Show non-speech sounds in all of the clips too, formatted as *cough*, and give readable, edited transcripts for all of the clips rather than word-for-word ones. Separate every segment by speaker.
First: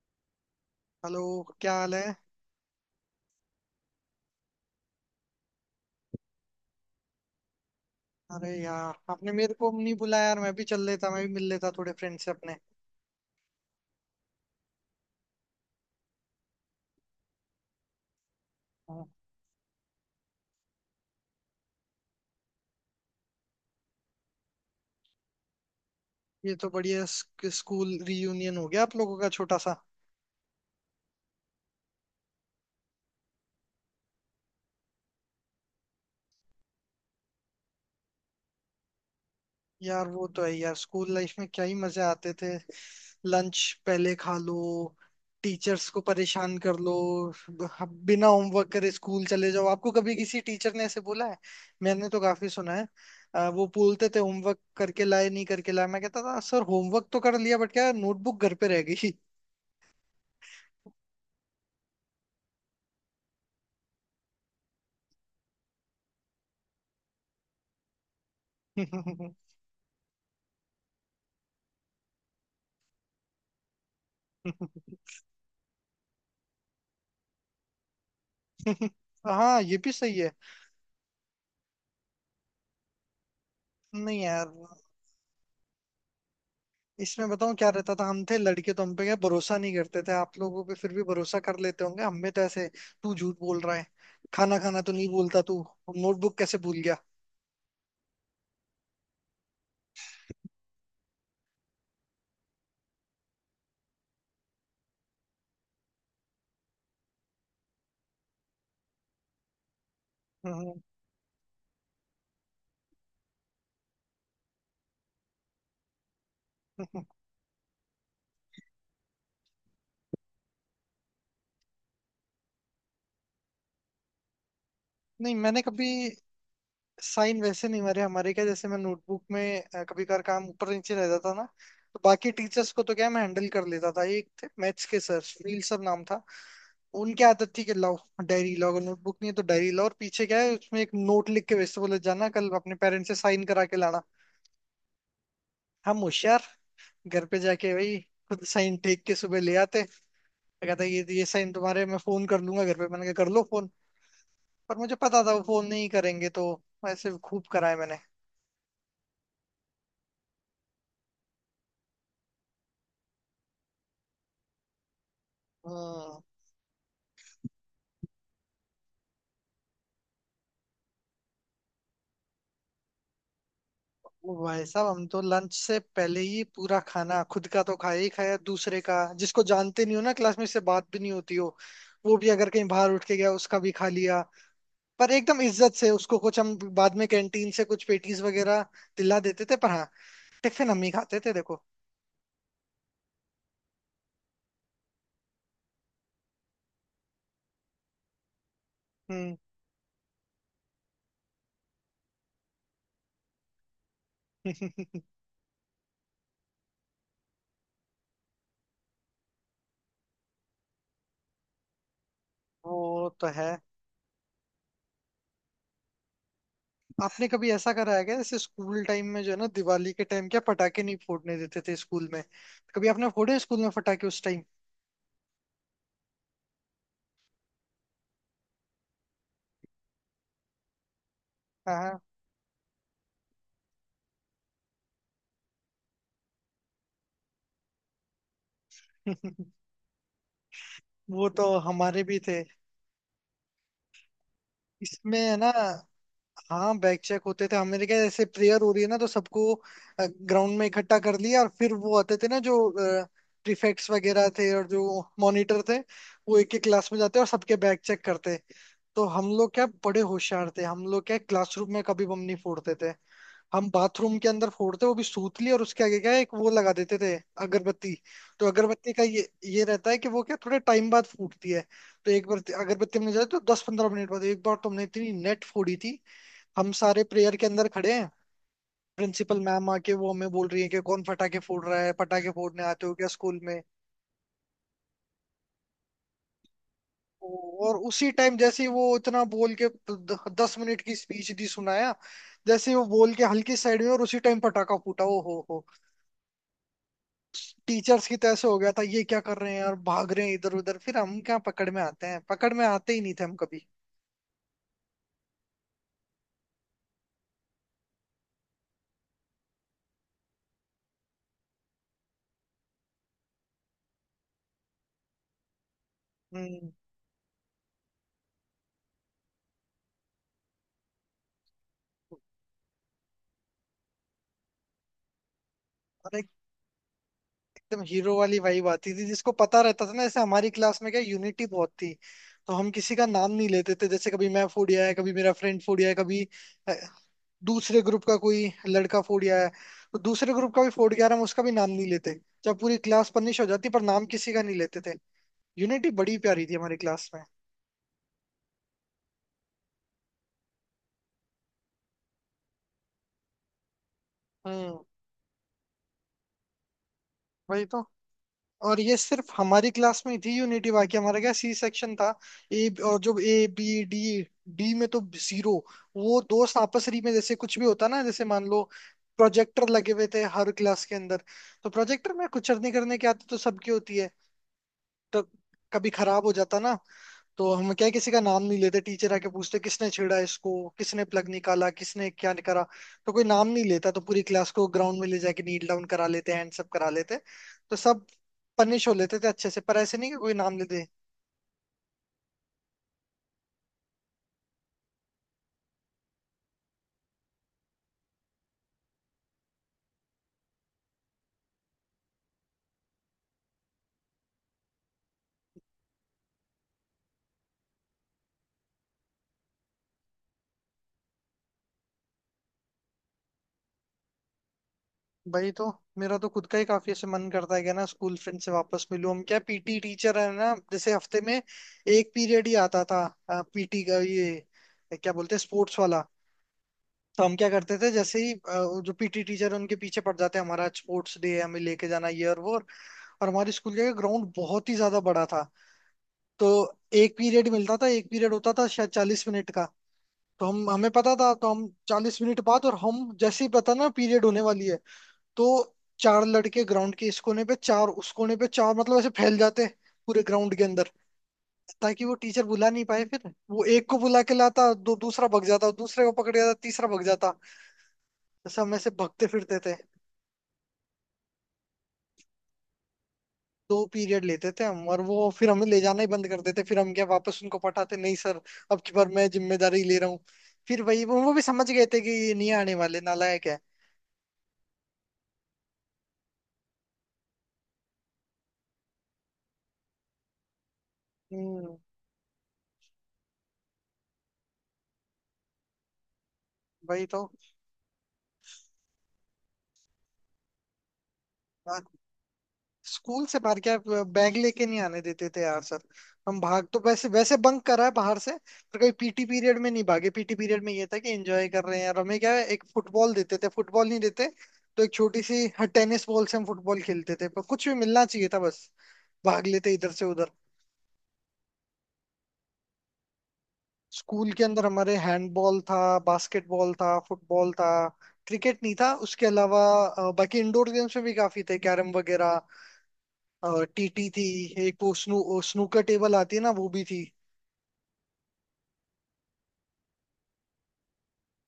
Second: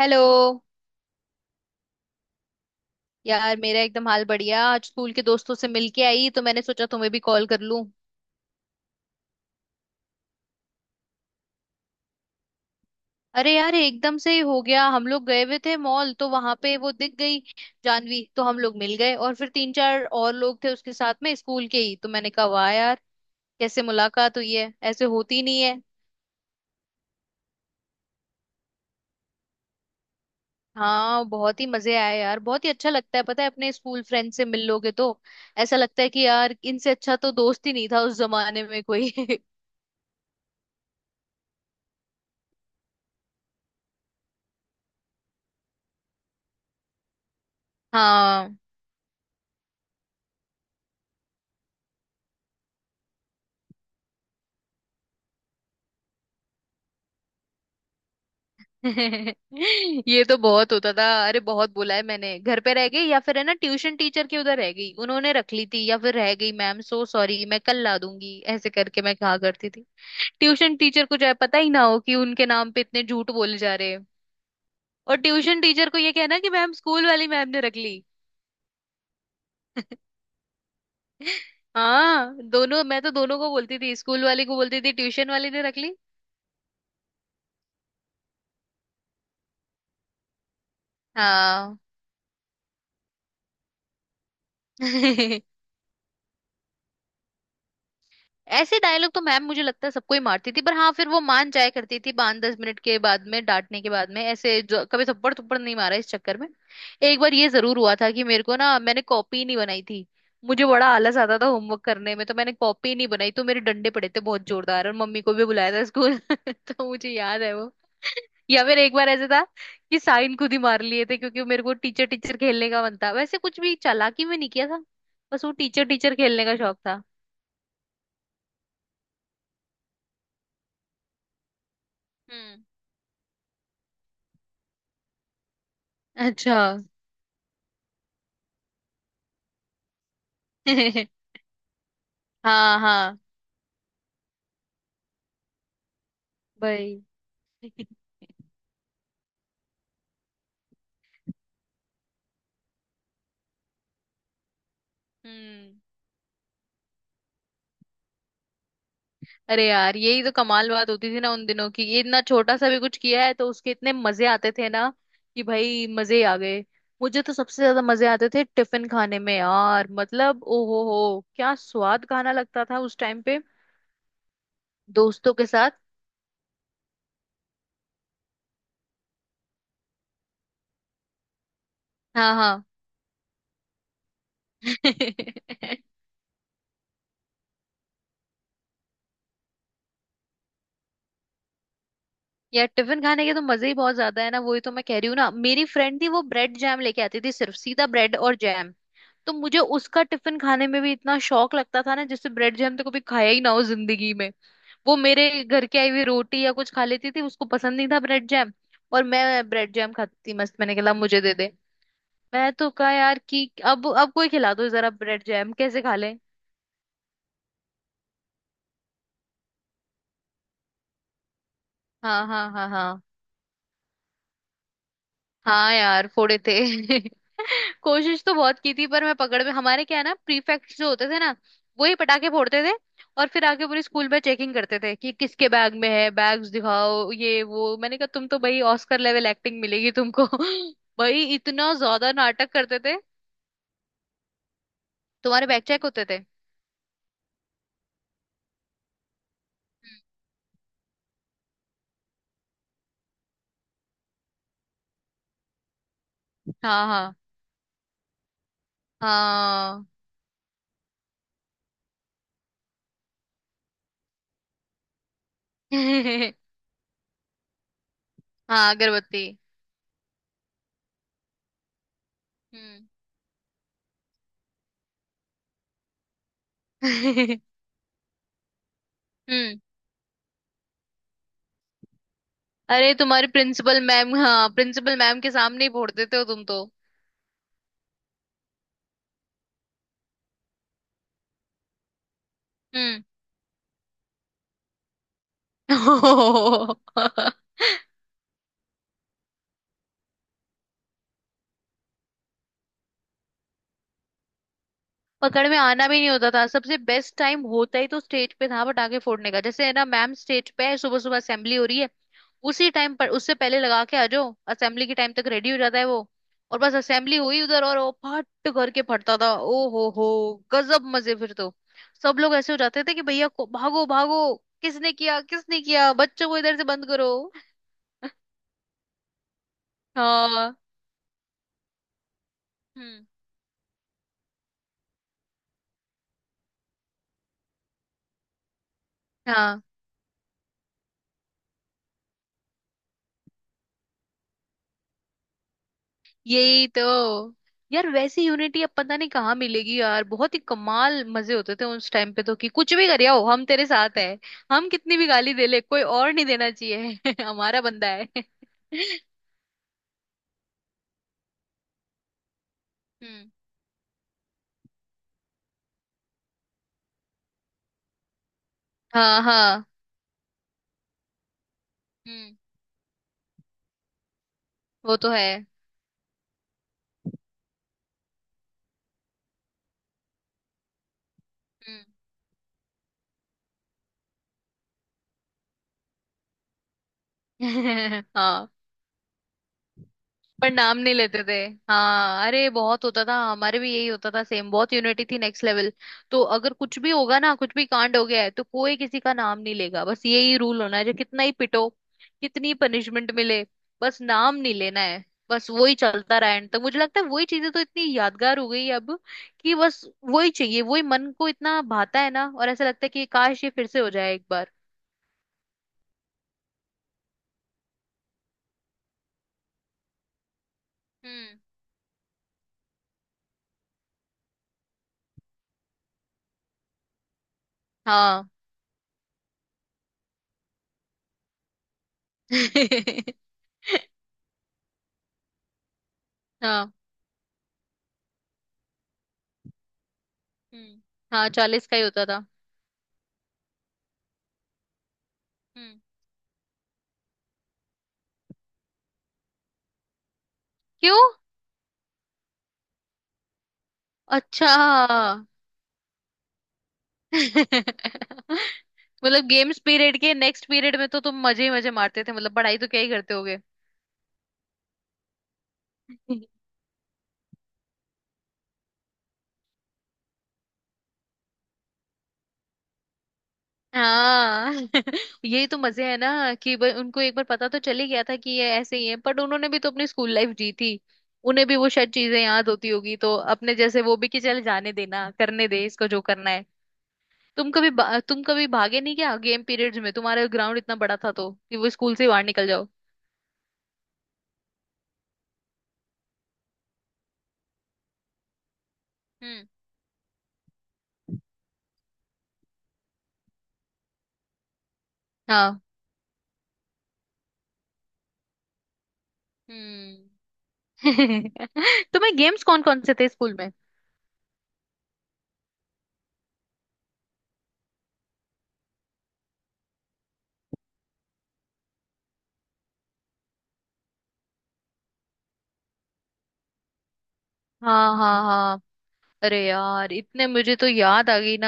Speaker 1: Hello.
Speaker 2: Hello. क्या हाल है?
Speaker 1: यार मेरा एकदम हाल बढ़िया, आज स्कूल के दोस्तों से मिलके आई तो मैंने सोचा तुम्हें भी कॉल कर लूं।
Speaker 2: अरे यार, आपने मेरे को नहीं बुलाया यार, मैं भी चल लेता, मैं भी मिल लेता थोड़े फ्रेंड से अपने।
Speaker 1: अरे यार एकदम से ही हो गया। हम लोग गए हुए थे मॉल, तो वहां पे वो दिख गई जानवी। तो हम लोग मिल गए
Speaker 2: हाँ।
Speaker 1: और फिर तीन चार और लोग थे उसके साथ में स्कूल के ही। तो मैंने कहा वाह यार, कैसे मुलाकात हुई है, ऐसे होती नहीं है।
Speaker 2: ये तो बढ़िया स्कूल रीयूनियन हो गया आप लोगों का, छोटा सा।
Speaker 1: हाँ, बहुत ही मजे आए यार। बहुत ही अच्छा लगता है पता है, अपने स्कूल फ्रेंड से मिल लोगे तो ऐसा लगता है कि यार इनसे अच्छा तो दोस्त ही नहीं था उस जमाने में कोई। *laughs*
Speaker 2: यार वो तो है यार, स्कूल लाइफ में क्या ही मजे आते थे। लंच पहले खा लो, टीचर्स को परेशान कर लो, बिना
Speaker 1: हाँ।
Speaker 2: होमवर्क करे स्कूल चले जाओ। आपको कभी किसी टीचर ने ऐसे बोला है? मैंने तो काफी सुना है। वो बोलते थे होमवर्क करके लाए, नहीं करके लाए। मैं कहता था सर होमवर्क तो कर लिया बट क्या, नोटबुक घर पे रह गई।
Speaker 1: *laughs* ये तो बहुत होता था। अरे बहुत बोला है मैंने, घर पे रह गई, या फिर है ना ट्यूशन टीचर के उधर रह गई उन्होंने रख ली थी, या फिर रह गई मैम सो सॉरी मैं कल ला दूंगी, ऐसे करके मैं कहा
Speaker 2: *laughs*
Speaker 1: करती थी। ट्यूशन टीचर को चाहे पता ही ना हो कि उनके नाम पे इतने झूठ बोले जा रहे हैं। और ट्यूशन टीचर को ये कहना कि मैम, स्कूल वाली मैम ने रख ली।
Speaker 2: हाँ, ये भी सही है।
Speaker 1: *laughs* हाँ दोनों, मैं तो दोनों को बोलती थी,
Speaker 2: नहीं
Speaker 1: स्कूल वाली
Speaker 2: यार,
Speaker 1: को बोलती थी ट्यूशन वाली ने रख ली।
Speaker 2: इसमें बताऊं क्या रहता था, हम थे लड़के तो हम पे क्या भरोसा नहीं करते थे। आप लोगों पे फिर भी भरोसा कर
Speaker 1: हाँ।
Speaker 2: लेते होंगे, हम में तो ऐसे तू झूठ बोल रहा है, खाना खाना तो नहीं बोलता
Speaker 1: *laughs*
Speaker 2: तू, नोटबुक कैसे भूल गया?
Speaker 1: ऐसे डायलॉग तो मैम मुझे लगता है सबको ही मारती थी, पर हाँ फिर वो मान जाया करती थी 5-10 मिनट के बाद में, डांटने के बाद में, ऐसे जो कभी थप्पड़ थप्पड़ नहीं मारा इस चक्कर में। एक बार ये जरूर हुआ था कि मेरे को ना, मैंने कॉपी नहीं बनाई थी।
Speaker 2: *laughs*
Speaker 1: मुझे
Speaker 2: हम्म।
Speaker 1: बड़ा आलस आता था होमवर्क करने में, तो मैंने कॉपी नहीं बनाई तो मेरे डंडे पड़े थे बहुत जोरदार, और मम्मी को भी बुलाया था स्कूल। *laughs* तो मुझे याद है वो। या फिर एक बार ऐसे था कि साइन खुद ही मार लिए थे, क्योंकि मेरे को टीचर टीचर खेलने का मन था, वैसे कुछ भी चालाकी में नहीं किया था।
Speaker 2: नहीं,
Speaker 1: बस वो
Speaker 2: मैंने
Speaker 1: टीचर
Speaker 2: कभी
Speaker 1: टीचर खेलने का शौक था।
Speaker 2: साइन वैसे नहीं मारे। हमारे क्या, जैसे मैं नोटबुक में कभी कभार काम ऊपर नीचे रह जाता ना, तो बाकी
Speaker 1: हम्म।
Speaker 2: टीचर्स को तो क्या मैं हैंडल कर लेता था। एक थे मैथ्स के सर, फील सर नाम था।
Speaker 1: अच्छा।
Speaker 2: उनकी आदत थी कि लाओ डायरी लाओ, अगर नोटबुक नहीं है तो डायरी लाओ, और पीछे क्या है उसमें एक
Speaker 1: *laughs*
Speaker 2: नोट लिख के, वैसे बोले जाना कल अपने
Speaker 1: हाँ
Speaker 2: पेरेंट्स से
Speaker 1: हाँ।
Speaker 2: साइन करा के लाना। हम होशियार,
Speaker 1: भाई।
Speaker 2: घर पे जाके भाई खुद साइन टेक के सुबह ले आते। मैं कहता ये साइन तुम्हारे, मैं फोन कर लूंगा घर पे। मैंने कहा कर लो फोन, पर मुझे पता था वो फोन
Speaker 1: हम्म।
Speaker 2: नहीं करेंगे। तो ऐसे खूब कराए मैंने।
Speaker 1: अरे यार यही तो कमाल बात होती थी ना उन दिनों की, ये इतना छोटा सा भी कुछ किया है तो उसके इतने मजे आते थे ना कि भाई मजे
Speaker 2: हम्म।
Speaker 1: ही आ गए। मुझे तो सबसे ज्यादा मजे आते थे टिफिन खाने में यार। मतलब ओहो हो, क्या स्वाद खाना लगता था उस टाइम पे।
Speaker 2: वो भाई साहब, हम तो
Speaker 1: दोस्तों के
Speaker 2: लंच
Speaker 1: साथ।
Speaker 2: से पहले ही पूरा खाना, खुद का तो खाया ही खाया, दूसरे का, जिसको जानते नहीं हो ना, क्लास में से बात भी नहीं होती हो, वो भी
Speaker 1: हाँ
Speaker 2: अगर
Speaker 1: हाँ।
Speaker 2: कहीं बाहर उठ के गया उसका भी खा लिया। पर एकदम इज्जत से
Speaker 1: *laughs*
Speaker 2: उसको कुछ हम बाद में कैंटीन से कुछ पेटीज वगैरह दिला देते थे। पर हाँ, टिफिन हम ही खाते थे, देखो।
Speaker 1: यार टिफिन खाने के तो मजे ही बहुत ज्यादा है ना, वही तो मैं कह रही हूँ ना। मेरी फ्रेंड थी, वो ब्रेड जैम लेके आती थी, सिर्फ सीधा ब्रेड और जैम। तो
Speaker 2: हम्म।
Speaker 1: मुझे उसका टिफिन खाने में भी इतना शौक लगता था ना, जिससे ब्रेड जैम तो कभी खाया ही ना हो जिंदगी में। वो
Speaker 2: *laughs*
Speaker 1: मेरे घर की आई हुई रोटी या कुछ खा लेती थी, उसको पसंद नहीं था ब्रेड जैम। और मैं ब्रेड जैम खाती थी मस्त। मैंने कहा मुझे दे दे। मैं तो कहा
Speaker 2: वो
Speaker 1: यार
Speaker 2: तो है।
Speaker 1: कि अब कोई खिला दो जरा, ब्रेड जैम कैसे खा ले।
Speaker 2: आपने कभी ऐसा करा है क्या, जैसे स्कूल टाइम में जो है ना, दिवाली के टाइम क्या पटाखे नहीं फोड़ने देते थे स्कूल में?
Speaker 1: हाँ हाँ हाँ
Speaker 2: कभी
Speaker 1: हाँ।
Speaker 2: आपने फोड़े स्कूल में पटाखे उस टाइम?
Speaker 1: हाँ यार फोड़े थे। *laughs* कोशिश तो बहुत की थी, पर मैं पकड़ में। हमारे क्या है ना प्रीफेक्ट जो होते थे ना।
Speaker 2: हाँ।
Speaker 1: वो
Speaker 2: *laughs*
Speaker 1: ही
Speaker 2: हाँ।
Speaker 1: पटाखे फोड़ते थे और फिर आके पूरी स्कूल में चेकिंग करते थे कि किसके बैग में है, बैग्स दिखाओ ये वो। मैंने कहा तुम तो भाई ऑस्कर लेवल एक्टिंग मिलेगी तुमको। *laughs* भाई
Speaker 2: वो तो
Speaker 1: इतना
Speaker 2: हमारे
Speaker 1: ज्यादा
Speaker 2: भी थे
Speaker 1: नाटक करते थे।
Speaker 2: इसमें है
Speaker 1: तुम्हारे
Speaker 2: ना।
Speaker 1: बैग चेक होते थे?
Speaker 2: हाँ, बैक चेक होते थे। हमारे क्या, जैसे प्रेयर हो रही है ना, तो सबको ग्राउंड में इकट्ठा कर लिया और फिर वो आते थे ना जो प्रीफेक्ट्स वगैरह थे और जो मॉनिटर थे, वो एक एक
Speaker 1: हाँ
Speaker 2: क्लास में
Speaker 1: हाँ
Speaker 2: जाते और सबके बैक चेक करते। तो हम लोग क्या
Speaker 1: हाँ।
Speaker 2: बड़े होशियार थे, हम लोग क्या क्लासरूम में कभी बम नहीं फोड़ते थे। हम बाथरूम के अंदर फोड़ते, वो भी सूतली, और उसके आगे क्या है, एक
Speaker 1: *laughs*
Speaker 2: वो लगा देते थे, अगरबत्ती। तो
Speaker 1: हाँ
Speaker 2: अगरबत्ती का
Speaker 1: अगरबत्ती।
Speaker 2: ये रहता है कि वो क्या थोड़े टाइम बाद फूटती है। तो एक बार
Speaker 1: हम्म।
Speaker 2: अगरबत्ती हमने जलाई तो दस पंद्रह मिनट बाद एक बार तुमने इतनी नेट फोड़ी थी। हम सारे प्रेयर के
Speaker 1: *laughs*
Speaker 2: अंदर खड़े हैं, प्रिंसिपल
Speaker 1: हम्म।
Speaker 2: मैम आके वो हमें बोल रही है कि कौन पटाखे फोड़ रहा है, पटाखे फोड़ने आते हो
Speaker 1: अरे
Speaker 2: क्या
Speaker 1: तुम्हारी
Speaker 2: स्कूल में।
Speaker 1: प्रिंसिपल मैम, हाँ प्रिंसिपल मैम के सामने ही फोड़ते थे हो तुम तो।
Speaker 2: और उसी टाइम जैसे ही वो इतना बोल के 10 मिनट की स्पीच दी, सुनाया, जैसे ही वो
Speaker 1: हम्म।
Speaker 2: बोल के हल्की साइड में, और उसी टाइम पटाखा फूटा, ओ हो हो।
Speaker 1: *laughs*
Speaker 2: टीचर्स की तैसे हो गया था, ये क्या कर रहे हैं यार, भाग रहे हैं इधर उधर, फिर हम क्या पकड़ में आते हैं, पकड़ में आते ही नहीं थे हम कभी।
Speaker 1: पकड़ में आना भी नहीं होता था। सबसे बेस्ट टाइम होता ही तो स्टेज पे था पटाखे फोड़ने का, जैसे है ना मैम स्टेज पे है, सुबह सुबह असेंबली हो रही है। उसी टाइम पर उससे पहले लगा के आ जाओ, असेंबली के टाइम तक रेडी हो जाता है वो। और
Speaker 2: हम्म।
Speaker 1: बस असेंबली हुई उधर और वो फट करके फटता था, ओ हो गजब मजे फिर तो। सब लोग ऐसे हो जाते थे कि भैया को भागो भागो, किसने किया किसने किया,
Speaker 2: और
Speaker 1: बच्चों को इधर से बंद करो।
Speaker 2: एकदम हीरो वाली वाइब आती थी जिसको पता रहता था ना, जैसे हमारी
Speaker 1: हाँ।
Speaker 2: क्लास में क्या यूनिटी बहुत थी। तो हम किसी का
Speaker 1: हम्म।
Speaker 2: नाम नहीं लेते थे, जैसे कभी मैं फूडिया है, कभी मेरा फ्रेंड फूडिया है, कभी अ, दूसरे ग्रुप का कोई लड़का फूडिया है,
Speaker 1: हाँ।
Speaker 2: तो दूसरे ग्रुप का भी फूड गया हम उसका भी नाम नहीं लेते। जब पूरी क्लास पनिश हो जाती पर नाम किसी का नहीं लेते थे। यूनिटी बड़ी प्यारी थी
Speaker 1: यही
Speaker 2: हमारी
Speaker 1: तो।
Speaker 2: क्लास में।
Speaker 1: यार वैसी यूनिटी अब पता नहीं कहाँ मिलेगी यार। बहुत ही कमाल मजे होते थे उस टाइम पे तो, कि कुछ भी कर आओ हम तेरे साथ है। हम
Speaker 2: हम्म।
Speaker 1: कितनी भी गाली दे ले, कोई और नहीं देना चाहिए। *laughs* हमारा
Speaker 2: वही तो।
Speaker 1: बंदा है। *laughs*
Speaker 2: और ये सिर्फ हमारी क्लास में थी यूनिटी, बाकी हमारा क्या सी सेक्शन था, ए और जो
Speaker 1: हम्म।
Speaker 2: ए बी डी, डी में तो जीरो। वो दोस्त आपसरी में जैसे कुछ भी होता ना, जैसे मान लो,
Speaker 1: हाँ हाँ।
Speaker 2: प्रोजेक्टर लगे हुए थे हर क्लास के अंदर, तो प्रोजेक्टर में
Speaker 1: हम्म।
Speaker 2: कुछ नहीं करने की आदत तो सबकी होती है,
Speaker 1: वो तो
Speaker 2: तो
Speaker 1: है।
Speaker 2: कभी खराब हो जाता ना, तो हम क्या है, किसी का नाम नहीं लेते। टीचर आके पूछते किसने छेड़ा इसको, किसने प्लग निकाला,
Speaker 1: हम्म।
Speaker 2: किसने क्या करा, तो कोई नाम नहीं लेता, तो पूरी क्लास को ग्राउंड में ले जाके नील डाउन करा लेते, हैंड सब करा लेते। तो सब
Speaker 1: *laughs* हाँ
Speaker 2: पनिश हो लेते थे अच्छे से, पर ऐसे नहीं कि कोई
Speaker 1: पर
Speaker 2: नाम ले
Speaker 1: नाम
Speaker 2: दे।
Speaker 1: नहीं लेते थे। हाँ अरे बहुत होता था हमारे भी, यही होता था सेम। बहुत यूनिटी थी नेक्स्ट लेवल। तो अगर कुछ भी होगा ना, कुछ भी कांड हो गया है तो कोई किसी का नाम नहीं लेगा, बस यही रूल होना है। जो कितना ही पिटो, कितनी पनिशमेंट मिले, बस नाम नहीं लेना है। बस वही चलता रहा एंड तक। मुझे लगता है वही चीजें तो इतनी यादगार हो गई है अब कि बस वही चाहिए, वही मन को इतना भाता है ना। और ऐसा लगता है कि काश ये फिर से हो जाए एक बार।
Speaker 2: भाई तो मेरा तो खुद का ही काफी ऐसे मन करता है कि ना स्कूल फ्रेंड से वापस मिलूं। हम क्या पीटी टीचर है ना, जैसे हफ्ते में
Speaker 1: हम्म।
Speaker 2: एक पीरियड ही आता था पीटी का, ये क्या बोलते हैं स्पोर्ट्स वाला। तो हम क्या करते थे जैसे
Speaker 1: हाँ।
Speaker 2: ही वो जो पीटी टीचर, उनके पीछे पड़ जाते हैं हमारा स्पोर्ट्स डे है, हमें लेके जाना ये और वो और। और
Speaker 1: *laughs*
Speaker 2: हमारे स्कूल का ग्राउंड बहुत ही ज्यादा बड़ा था। तो
Speaker 1: हाँ।
Speaker 2: एक पीरियड मिलता था, एक पीरियड होता था शायद 40 मिनट का। तो हम
Speaker 1: हम्म।
Speaker 2: हमें पता
Speaker 1: हाँ
Speaker 2: था तो हम
Speaker 1: 40 का ही होता
Speaker 2: 40
Speaker 1: था।
Speaker 2: मिनट बाद, और हम जैसे ही पता ना पीरियड होने वाली है, तो
Speaker 1: हम्म।
Speaker 2: चार लड़के ग्राउंड के इस कोने पे, चार उस कोने पे, चार, मतलब ऐसे फैल जाते पूरे ग्राउंड के अंदर,
Speaker 1: क्यों?
Speaker 2: ताकि वो टीचर बुला नहीं पाए। फिर वो एक को बुला के
Speaker 1: अच्छा।
Speaker 2: लाता, दो दूसरा भग जाता, दूसरे को पकड़ जाता तीसरा भग जाता, ऐसे
Speaker 1: *laughs*
Speaker 2: हम ऐसे भगते
Speaker 1: मतलब
Speaker 2: फिरते
Speaker 1: गेम्स
Speaker 2: थे।
Speaker 1: पीरियड के नेक्स्ट पीरियड में तो तुम मजे ही मजे मारते थे, मतलब पढ़ाई तो क्या ही करते होगे।
Speaker 2: दो पीरियड लेते थे हम, और वो फिर हमें ले जाना ही बंद कर देते, फिर हम क्या वापस उनको पटाते नहीं सर, अब की बार मैं जिम्मेदारी ले रहा हूँ। फिर वही, वो भी समझ गए थे कि ये नहीं आने वाले, नालायक है।
Speaker 1: हाँ। *laughs* यही तो मजे है ना कि भाई उनको एक बार पता तो चल ही गया था कि ये ऐसे ही है, बट उन्होंने भी तो अपनी स्कूल लाइफ जी थी। उन्हें भी वो
Speaker 2: हम्म।
Speaker 1: शायद चीजें याद होती होगी, तो अपने जैसे वो भी कि चल जाने देना, करने दे इसको जो करना है।
Speaker 2: वही तो।
Speaker 1: तुम कभी भागे नहीं क्या गेम पीरियड्स में, तुम्हारा ग्राउंड इतना बड़ा था तो कि वो
Speaker 2: आ,
Speaker 1: स्कूल से बाहर निकल जाओ?
Speaker 2: स्कूल से बाहर क्या, बैग लेके नहीं आने देते थे यार सर। हम भाग तो वैसे वैसे बंक करा है बाहर से, पर कभी पीटी
Speaker 1: हम्म।
Speaker 2: पीरियड में नहीं भागे। पीटी पीरियड में ये था कि एंजॉय कर रहे हैं, और हमें क्या है, एक फुटबॉल देते थे, फुटबॉल नहीं देते तो एक छोटी सी
Speaker 1: हाँ।
Speaker 2: टेनिस बॉल से हम फुटबॉल खेलते थे। पर कुछ भी मिलना चाहिए था बस, भाग लेते इधर से उधर।
Speaker 1: हम्म। *laughs* तुम्हें गेम्स कौन कौन से थे स्कूल में?
Speaker 2: स्कूल के अंदर हमारे हैंडबॉल था, बास्केटबॉल था, फुटबॉल था, क्रिकेट नहीं था। उसके अलावा बाकी इंडोर गेम्स में भी काफी थे, कैरम वगैरह, टीटी थी, एक वो स्नूकर टेबल आती है ना, वो भी थी।
Speaker 1: हाँ हाँ हाँ। अरे यार इतने मुझे तो याद आ गई ना,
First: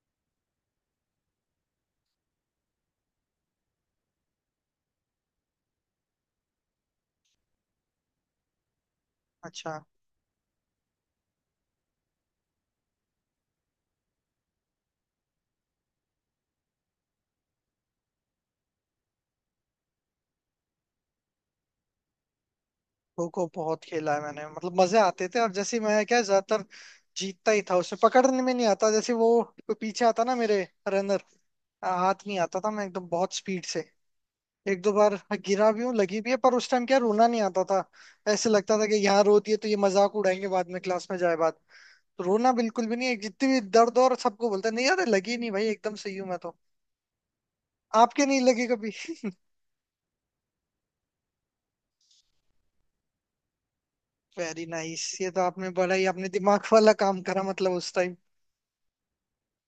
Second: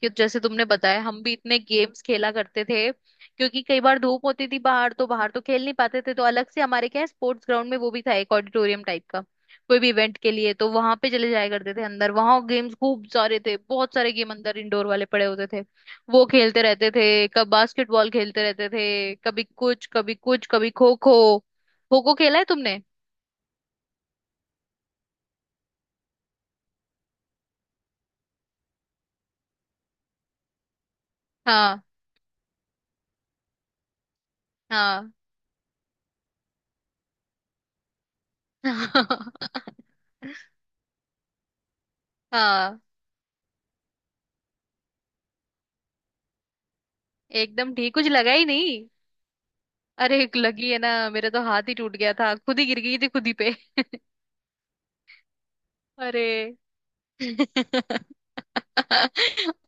Speaker 1: कि जैसे तुमने बताया हम भी इतने गेम्स खेला करते थे। क्योंकि कई बार धूप होती थी बाहर, तो बाहर तो खेल नहीं पाते थे, तो अलग से हमारे क्या है स्पोर्ट्स ग्राउंड में वो भी था एक ऑडिटोरियम टाइप का। कोई
Speaker 2: अच्छा।
Speaker 1: भी इवेंट के लिए तो वहां पे चले जाया करते थे अंदर। वहां गेम्स खूब सारे थे, बहुत सारे गेम अंदर इंडोर वाले पड़े होते थे। वो खेलते रहते थे। कब बास्केटबॉल खेलते रहते थे, कभी कुछ कभी कुछ, कभी खो खो। खो खो खेला है तुमने?
Speaker 2: खो खो बहुत खेला है मैंने, मतलब मजे आते थे। और जैसे मैं क्या ज्यादातर जीतता ही था, उसे पकड़ने में नहीं आता, जैसे वो कोई पीछे आता ना मेरे, रनर,
Speaker 1: हाँ
Speaker 2: हाथ नहीं आता था, मैं एकदम बहुत स्पीड से। एक दो
Speaker 1: हाँ।
Speaker 2: बार गिरा भी हूँ, लगी भी है, पर उस टाइम क्या रोना नहीं आता था। ऐसे लगता था कि यहाँ रोती है तो ये
Speaker 1: *laughs*
Speaker 2: मजाक उड़ाएंगे बाद में क्लास में जाए बाद। तो रोना
Speaker 1: हाँ
Speaker 2: बिल्कुल भी नहीं है, जितनी भी दर्द हो, और सबको बोलता है नहीं यार लगी नहीं भाई, एकदम सही हूँ मैं तो।
Speaker 1: एकदम ठीक, कुछ
Speaker 2: आपके
Speaker 1: लगा
Speaker 2: नहीं
Speaker 1: ही
Speaker 2: लगी
Speaker 1: नहीं।
Speaker 2: कभी?
Speaker 1: अरे एक लगी है ना, मेरा तो हाथ ही टूट गया था। खुद ही गिर गई थी खुद ही पे। *laughs*
Speaker 2: वेरी नाइस, ये तो आपने बड़ा ही अपने
Speaker 1: अरे।
Speaker 2: दिमाग वाला काम करा
Speaker 1: *laughs*
Speaker 2: मतलब, उस टाइम।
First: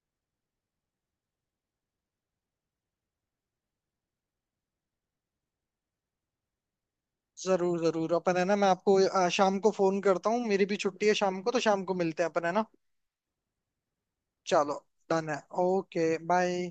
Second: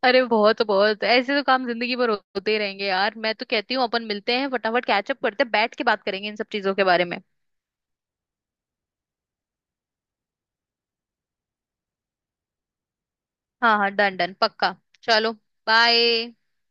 Speaker 1: अरे बहुत बहुत ऐसे तो काम जिंदगी भर होते ही रहेंगे यार। मैं तो कहती हूँ अपन मिलते हैं फटाफट, कैचअप करते हैं, बैठ के बात करेंगे इन सब चीजों के बारे में।
Speaker 2: जरूर जरूर, अपन है ना। मैं आपको शाम को फोन करता हूँ, मेरी भी छुट्टी है शाम को, तो शाम को मिलते हैं अपन है ना।
Speaker 1: हाँ हाँ। डन डन पक्का।
Speaker 2: चलो डन
Speaker 1: चलो
Speaker 2: है। Okay
Speaker 1: bye.
Speaker 2: बाय।